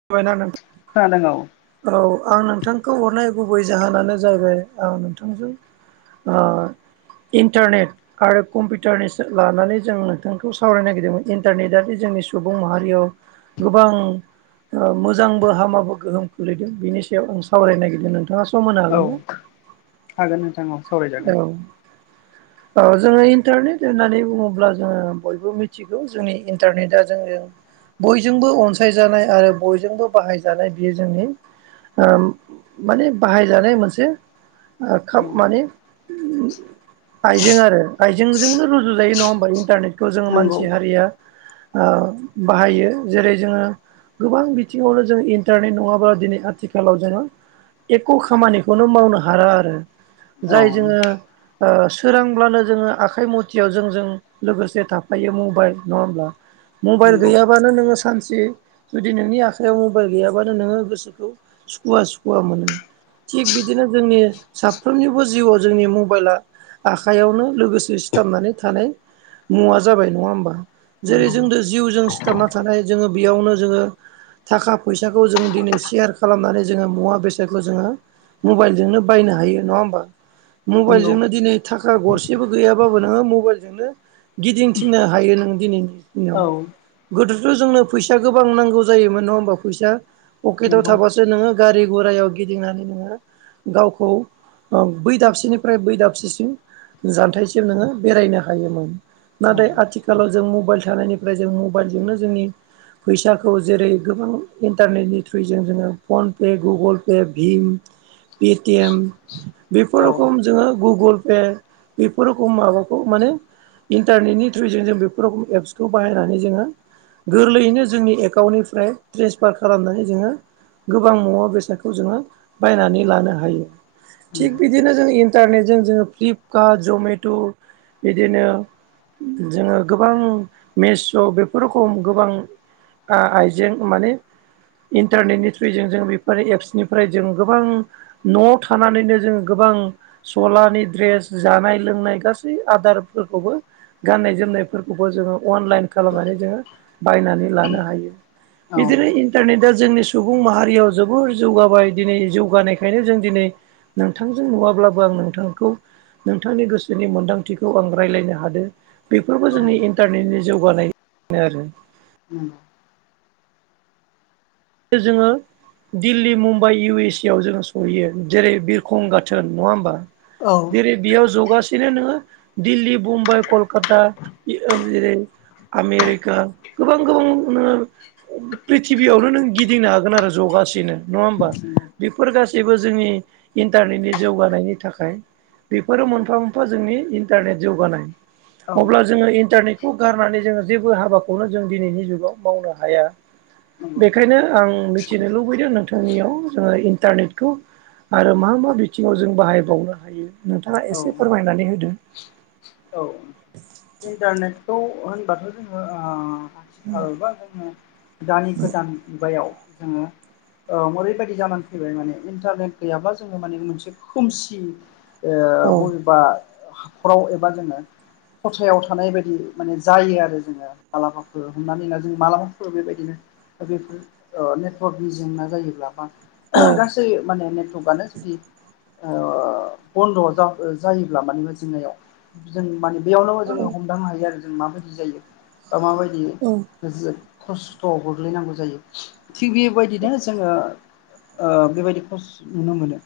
[unintelligible] खोनादों औ। औ आं नोंथांखौ हरनाय गुबै जाहोनानो जाहैबाय आं नोंथांजों ओ इन्टारनेट आरो कम्पिउटारनिसो लानानै जों नोंथांखौ सावरायनो नागिरदोंमोन इन्टारनेट आनो जोंनि सुबुं माहारियाव गोबां ओ मोजांबो हामाबो गोहोम खोलैदों बिनि सायाव आं सावरायनो नागिरदों नोंथाङा सम होनो औ हागोन ना? हागोन नोंथां औ औ सावरायजागोन। औ जोङो इन्टारनेट होननानै बुङोब्ला जोङो बयबो मि थिगौ जोंनि इटारनेट आ जोंजों बयजोंबो अनसाय जानाय आरो बयजोंबो बाहायजानाय बेयो जोंनि ओ माने बाहायजानाय मोनसे ओ औ खामानि आइजें आरो आयजेंजोंनो रुजु जायो नङा होनबा इन्टारनेट खौ जोङो नंगौ मानसि हारिया ओ बाहायो जेरै जोङो गोबां बिथिङावनो जोंङ इन्टारनेट नङाब्ला दिनै आथिखालाव जोङो एख' खामानिखौनो मावनो हारा आरो औ जाय जोङो ओ सोरांब्लानो जोङो आखाइ मथियाव जों जों लोगोसे थाफायो मबाइल नङा होमब्ला मबाइल नंगौ गैयाबानो नोङो सानसे जुदि नोंनि आखाइायाव मबाइल गैयाबानो नोङो गोसोखौ सुखुवा सुखुवा मोनो थिग बिदिनो जोंनि साफ्रोमनिबो जिउआव जोंनि मबाइला आखाइयावनो लोगोसे सिथाबनानै थानाय मुवा जाबाय नङा होमबा जेरै नंगौ जोंद जिउजों सिथाबना थानाय जोङो बेयावनो जोङो थाखा फैसाखौ जों दिनै सेयार खालामनानै जोङो मुवा बेसादखौ जोङो मबाइलजोंनो बायनो हायो नङा होमबा नंगौ मबाइलजोंनो दिनै थाखा गरसेबो गैयाबाबो नोङो मबाइलजोंनो गिदिंथिनो हायो नों दिनैनि औ गोदोथ' जोंनो फैसा गोबां नांगौ जायोमोन नङा होमबा फैसा पकेटाव नंगौ थाबासो नोङो गारि घरायाव गिदिंनानै नोङो गावखौ बै दाबसेनिफ्राय बै दाबसेसिम जानथायाइसिम नोङो बेरायनो हायोमोन औ नाथाय आथिखालाव जों मबाइल थानायनिफ्राय जों मबाइलजोंनो जोंनि फैसाखौ जेरै गोबां इन्टारनेटनि थ्रुयजों जोङो फनपे गुगोल पे भिम पेटिएम बेफोर औ रोखम जोङो गुगोल पे बेफोरखौ माबाखौ माने इन्टारनेटनि थ्रुजों जों बेफोर र एप्सखौ बाहायनानै जोङो गोरलैयैनो जों जोंनि एकाउन्टनिफ्राय ट्रेन्सफार खालामनानै जोङो गोबां मुवा बेसादखौ जोङो बायनानै लानो हायो थिग नंगौ बिदिनो जों इन्टारनेटजों जोङो फ्लिपकार्ट जमेट' बिदिनो जोङो गोबां मेस' बेफोर रखम गोबां आइजें माने इन्टारनेटनि थ्रुयजों जों बेफोर एप्सनिफ्राय जों गोबां न'आव थानानैनो जोङो गोबां सलानि दड्रेस जानाय लोंनाय गासै आदारफोरखौबो गाननाय जोमनायफोरखौबो जोङो अनलाइन खालामनानै जोङो बायनानै लानो हायो औ बिदिनो इन्टारनेटआ जोंनि सुबुं माहारियाव जोबोर जौगाबाय दिनै जौगानायखायनो जों दिनै नोंथांजों नुवाब्लाबो आं नोंथांखौ नोंथांनि गोसोनि मोन्दांथिखौ आं रायज्लायनो हादों बेफोरबो जोंनि औ इन्टारनेटनि जौगानायो आरो उम जोङो Delhi Mumbai U S A आव जोङो सहैयो जेरै बिरखं गाथोन नङा होमबा औ जेरै बेयाव जगासिनो नोङो दिल्ली बुम्बाइ कलकाता जेरै आमेरिका गोबां गोबां नो प्रिथिबियावनो नों गिदिंनो हागोन आरो जगासिनो नङा होमबा नंगौ बेफोर गासैबो जोंनि इन्टारनेटनि जौगानायनि थाखाय। बेफोरो मोनफा मोनफा जोंनि इन्टारनेट जौगानाय। औ अब्ला जोङो इन्टारनेटखौ गारनानै जोङो जेबो हाबाखौनो जों दिनैनि जुगाव मावनो हाया। नंगौ बेखायनो आं मिथिनो लुबैदों नोंथांनियाव जोङो इन्टारनेटखौ। आरो मा मा बिथिङाव जों बाहायबावनो हायो नोंथाङा औ एसे फोरमायनानै होदों। औ। इन्टारनेटखौ होनबाथ' जोङो ओ आथिखाल बा जोङो। दानि गोदान मुगायाव जोङो। औ ओरैबायदि जामानानै फैबाय माने इन्टारनेट गैयाब्ला जोङो माने मोनसे खोमसि। ओ औ बबेबा हाखराव एबा जोङो। खथायाव थानाय बायदि माने जायो आरो जोङो मालाबाफोर हमनानै होनना जों मालाबाफोर बेबायदिनो। बेफोर नेटवर्कगनि जेंना जायोब्ला औ बा गासैबो। माने नेटवर्कआनो जुदि। ओ बन्द' जायोब्ला मानेबा जिंनायाव जों माने। बेयावनोबो जोङो हमदांनो हायो आरो जों माबायदि जायो बा माबायदि औ। खस्थ'आव गोग्लैनांगौ जायो थिग बेबायदिनो जोङो। ओ बेबायदि खस‌‌ नुनो मोनो।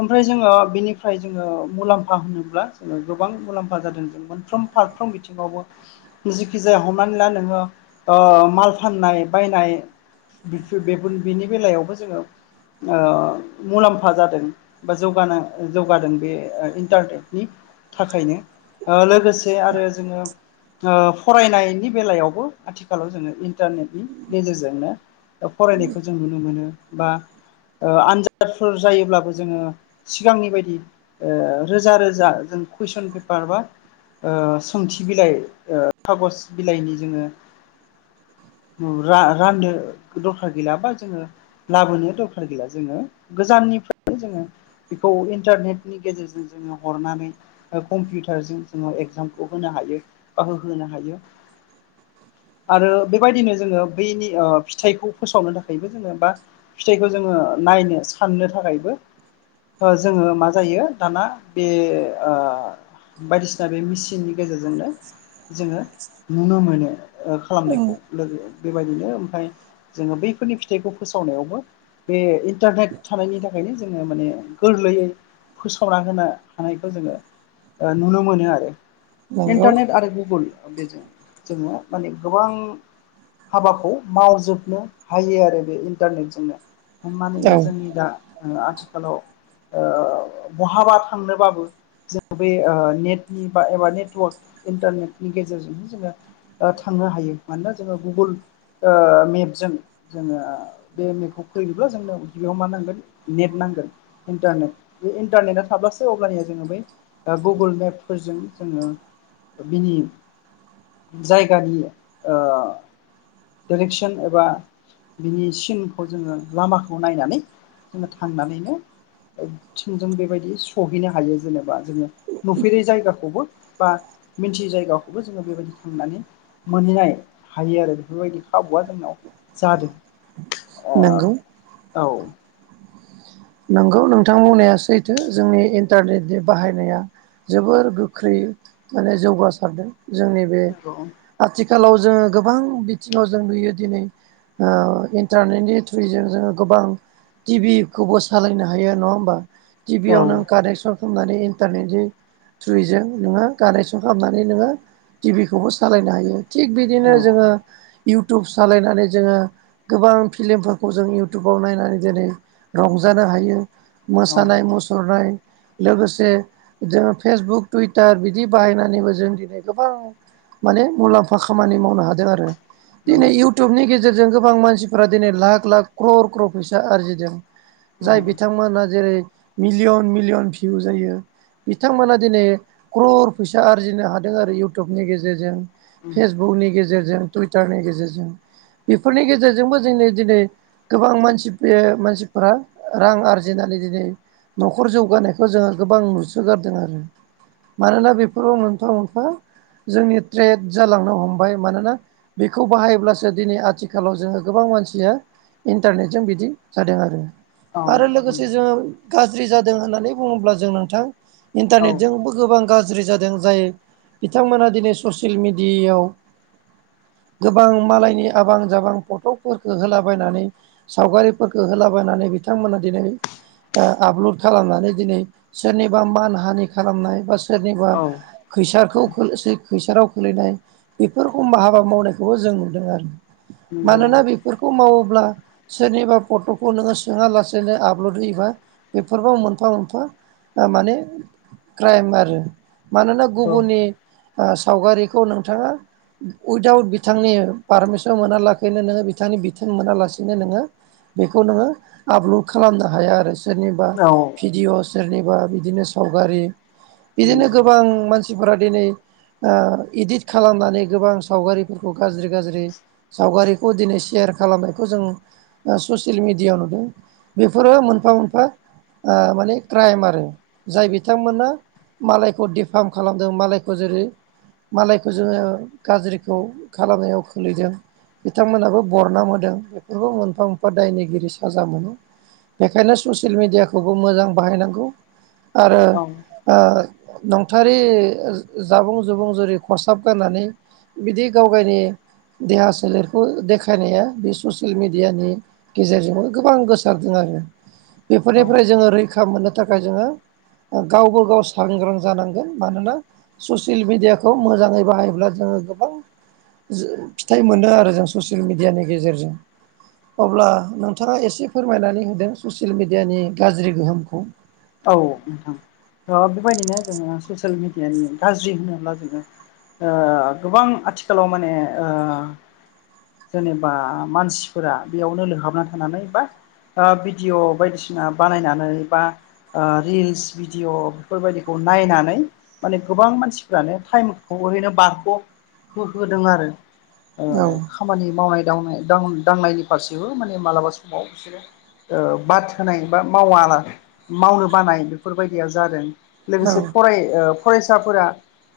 ओमफ्राय जोङो बेनिफ्राय जोङो मुलाम्फा होनोब्ला जोङो गोबां मुलाम्फा जादों। फ्रोम फारफ्रोम बिथिङावबो। जिखि जाया हमनानै ला नोङो माल फाननाय बायनाय। बेफोर‌ बेफोर‌ बेनि बेलायावबो जोङो ओ मुलाम्फा जादों। बा जौगानो जौगादों बे इन्टारनेटनि थाखायनो लोगोसे आरो जोङो फरायनायनि बेलायावबो आथिखालाव जोङो। इन्टारनेटनि गेजेरजोंनो फरायनायखौ जों नुनो मोनो बा। ओ आनजादफोर जायोब्लाबो जोङो सिगांनि बायदि ओ रोजा रोजा जों कुइसन पेपार बा। ओ सोंथि बिलाइ ओ खागज बिलाइनि जोङो रा-राननो दरखार गैला बा जोङो। लाबोनो दरखार गैया जोङो गोजाननिफ्रायनो जोङो। बेखौ इन्टारनेटनि गेजेरजों जोङो हरनानै कम्पिउटारजों जोङो दामखौ होनो हायो बा होहोनो हायो आरो बेबायदिनो जोङो बैनि फिथाइखौ फोसावनो थाखायबो जोङो बा। फिथाइखौ जोङो नायनो साननो थाखायबो। ओ जोङो मा जायो दाना बे ओ बायदिसिना बे मिसिन नि गेजेरजोंनो जोङो नुनो मोनो औ खालामनायखौ। लोगो बेबायदिनो ओमफ्राय जोङो बैफोरनि फिथाइखौ फोसावनायावबो बे इन्टारनेट थानायनि थाखायनो जोङो माने गोरलैयै फोसावना होनो हानायखौ जोङो नुनो मोनो आरो नंगौ इन्टारनेट आरो गुगोल बेजों जोङो माने गोबां हाबाखौ मावजोबनो हायो आरो बे इन्टारनेटजोंनो। हमनानै ला औ जोंनि दा आथिखालाव। ओ बहाबा थांनोबाबो जोङो बे नेटनि बा एबा ने। नेटवर्क इन्टारनेटनि गेजेरजोंनो जोङो थांनो हायो मानोना जोङो गुगोल ओ मेपजों जोङो बे मेपखौ खुलिनोबो जोंनों बेयाव मा नांगोन नेट नांगोन। इन्टारनेट बे इन्टारनेटआ थाब्लासो अब्लानिया जोङो बै गुगोल मेपफोरजों जोङो बिनि जायगानि ओ। टेलेकसन एबा। बिनि सिनखौ जोङो लामाखौ नायनानै जोङो थांनानैनो। थिंजों बेबायदि सहैनो हायो जेनेबा जोङो नुफेरै जायगाखौबो। बा मिथियै जायगाखौबो जोङो बेबायदि थांनानै मोनहैनाय हायो आरो बेफोरबायदि खाबुआ जोंनाव जादो नोंगौ औ नंगौ नोंथां बुंनाया सैथो जोंनि इन्टारनेटनि बाहायनाया जोबोर गोख्रै माने जौगासारदों जोंनि बे आथिखालाव जोङो गोबां बिथिङाव जों नुयो दिनै ओ इन्टारनेटनि थ्रुयैजों जोङो गोबां टिभिखौबोस सालायनो हायो नङा होमबा औ टिभियाव नों कानेक्सन खालामनानै इन्टारनेटनि थ्रुयैजों नोङो खानेक्सन खालामनानै नोङो टिभिखौबो सालायनो हायो थिग बिदिनो औ नंगौ औ जोङो इउटुब सालायनानै जोङो गोबां फिलिमफोरखौ जों इउटुबाव नायनानै दिनै रंज जानो हायो औ मोसानाय मुसुरनाय लोगोसे जोङो फेसबुक टुइटार बिदि बाहायनानैबो जों दिनै गोबां माने मुलाम्फा खामानि मावनो हादों आरो दिनै नंगौ इउटुबनि गेजेरजों गोबां मानसिफोरा दिनै लाख लाख क्र क्र फैसा आरजिदों। औ जाय बिथांमोनहा जेरै मिलियन मिलियन भिउ जायो। बिथांमोना दिनै क्रर फैसा आरजिनो हादों आरो इयउटुबनि गेजेरजों। फेसबुकनि गेजेरजों टुइटारनि गेजेरजों बेफोरनि गेजेरजोंबो जोंनि दिनै गोबां मानसिफेयो मानसिफोरा रां आरजिनानै दिनै न'खर जौगानायखौ जोङो गोबां नुसोगारदों आरो मानोना बेफोरबो मोनफा मोनफा जोंनि ट्रेड जालांनो हमबाय मानोना बेखौ बाहायब्लासो दिनै आथिखालाव जोङो गोबां मानसिया इन्टारनेटजों बिदि जादों आरो औ आरो लोगोसे नंगौ जोङो गाज्रि जादों होननानै बुङोब्ला जों नोंथां औ इन्टारनेटजोंबो गोबां गाज्रि जादों जाय बिथांमोना दिनै ससियेल मिडिया याव गोबां मालायनि आबां जाबां फट'फोरखौ होलाबायनानै सावगारिफोरखौ होलाबायनानै बिथांमोना दिनै ओ आपलड खालामनानै दिनै सोरनिबा मान हानि खालामनाय बा सोरनिबा औ खैसारखौ खोल सा खैसाराव खोलैनाय बेफोरखौ मा हाबा मावनायखौबो जों नुदों आरो मानोना बेफोरखौ मावोब्ला सोरनिबा फट'खौ नोङोस जोंहा लासैैनो आपलड होयोबा बेफोरबो मोनफा मोनफा ओ माने क्राइम आरो मानोना गुबुननि ओ सावगारिखौ नोंथाङा उइदाउट बिथांनि पारमिसन मोना लाखिनो नोङो बिथांनि बिथोन मोनालासिनो नोङो बेखौ नोङो आपल'ड खालामनो हाया आरो सोरनिबा भिडिअ' सोरनिबा बिदिनो सावगारि बिदिनो नंगौ गोबां मानसिफोरा दिनै ओ इदिट खालामनानै गोबां सावगारिफोरखौ गाज्रि गाज्रि सावगारिखौ दिनै सेयार खालामनायखौ जों ओ ससियेल मिडियाव नुदों। बेफोरो मोनफा मोनफा ओ माने क्राइम आरो जाय बिथांमोना मालायखौ दिफार्म खालामदों मालायखौ जेरै मालायखौ जोङो गाज्रिखौ खालामनायाव खोलैदों। बिथांमोनाबो बरनाम होदों बेफोरखौ मोनफा मोनफा दायनिगिरि साजा मोनो। बेखायनो ससियेल मिडियाखौबो मोजां बाहायनांगौ आरो औ ओ नंथारै जाबुं जुबुं जेरै खसाब गारनानै बिदि गावगायनि देहा सोलेरखौ देखायनाया बे ससियेल मेडियानि गेजेरजोंबो गोबां गोस सारदों आरो औ बेफोरनिफ्राय जोङो रैखा मोननो थाखाय जोङो ओ गावबो गाव सांग्रां जानांगोन मानोना ससियेल मिडियाखौ मोजाङै बाहायोब्ला जोङो गोबां जो फिथाइ मोनो आरो जों ससियेल मिडियानि गेजेरजों अब्ला नोंथाङा एसे फोरमायनानै होदो ससियेल मिडियानि गाज्रि गोहोमखौ। औ नोंथां थ' बेबायदिनो जोङो ससियेल मिडियानि गाज्रि होनोब्ला जोङो ओ गोबां आथिखालाव माने ओ जेनेबा मानसिफोरा बेयावनो लोंहाबना थानानै बा ओ भिडिअ' बायदिसिना बानायनानै बा ओ रिल्स भिडिअ' बेफोरबायदिखौ नायनानै माने गोबां मानसिफ्रानो टाइमखौ ओरैनो बारग' हो-होदों आरो ओ औ ओ खामानि मावनाय दावनाय दां-दांनायनि फारसेबो माने मालाबा समाव बिसोरो ओ बाद होनाय बा मावाला मावनो बानाय बेफोर बायदिया जादों औ लोगोसे फराय ओब फरायसाफोरा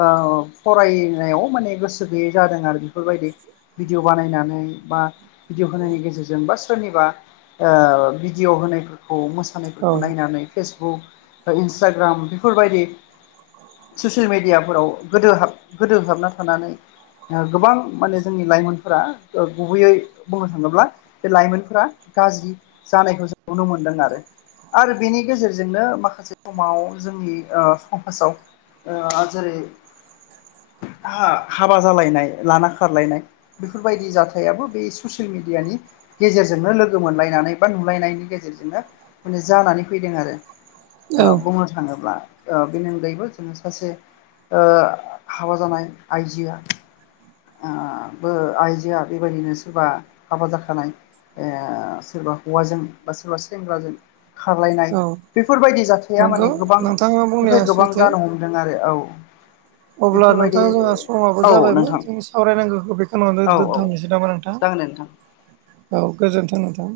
ओ फरायनायाव माने गोसो गैयै जादों आरो बिफोरबायदि भिडिअ बानायनानै बा भिदिअ होनायनि गेजेरजों बा सोरनिबा ओ भिडिअ होनायफोरखौ मोसानाय औ नायनानै फेसबुक इन्सटाग्राम बेफोरबायदि ससियेल मेडियाफोराव गोदो हाब गोदो हाबना थानानै ओ गोबां माने जोंनि लाइमोनफोरा ओ गुबैयै बुंनो थाङोब्ला बे लाइमोनफोरा गाज्रि जानायखौ जों नुनो मोनदों आरो आरो बेनि गेजेरजोंनो माखासे समाव जोंनि ओ समाजाव ओ जेरै- हा-हाबा जालायनाय लाना खारलायनाय बेफोरबायदि जाथायाबो बे ससियेल मिडियानि गेजेरजोंनो लोगो मोनलायनानै बा नुलायनायनि गेजेरजोंनो माने जानानै फैदों आरो औ बुंनो थाङोब्ला बेनि अनगायैबो जोङो सासे ओ हाबा जानाय आइजोआ ओ बो आइजोआ बेबायदिनो सोरबा हाबा जाखानाय ओ सोरबा हौवाजों बा सोरबा सेंग्राजों खारलायनाय औ बेफोरबायदि जाथाया नंगौ माने नोंथाङा बुंनाया गोबांनिफ्राय गोबां सैथो जानो हमदों आरो औ अब्ला बेफोरबायदि नोंथां जोंहा समाबो औ जाबायमोन नोंथां जों सावरायनांगौखौ बेखिनियावनो दो-दोनथ'नोसै नामा नोंथां? जागोनदे नोंथां। औ गोजोन्थों नोंथां।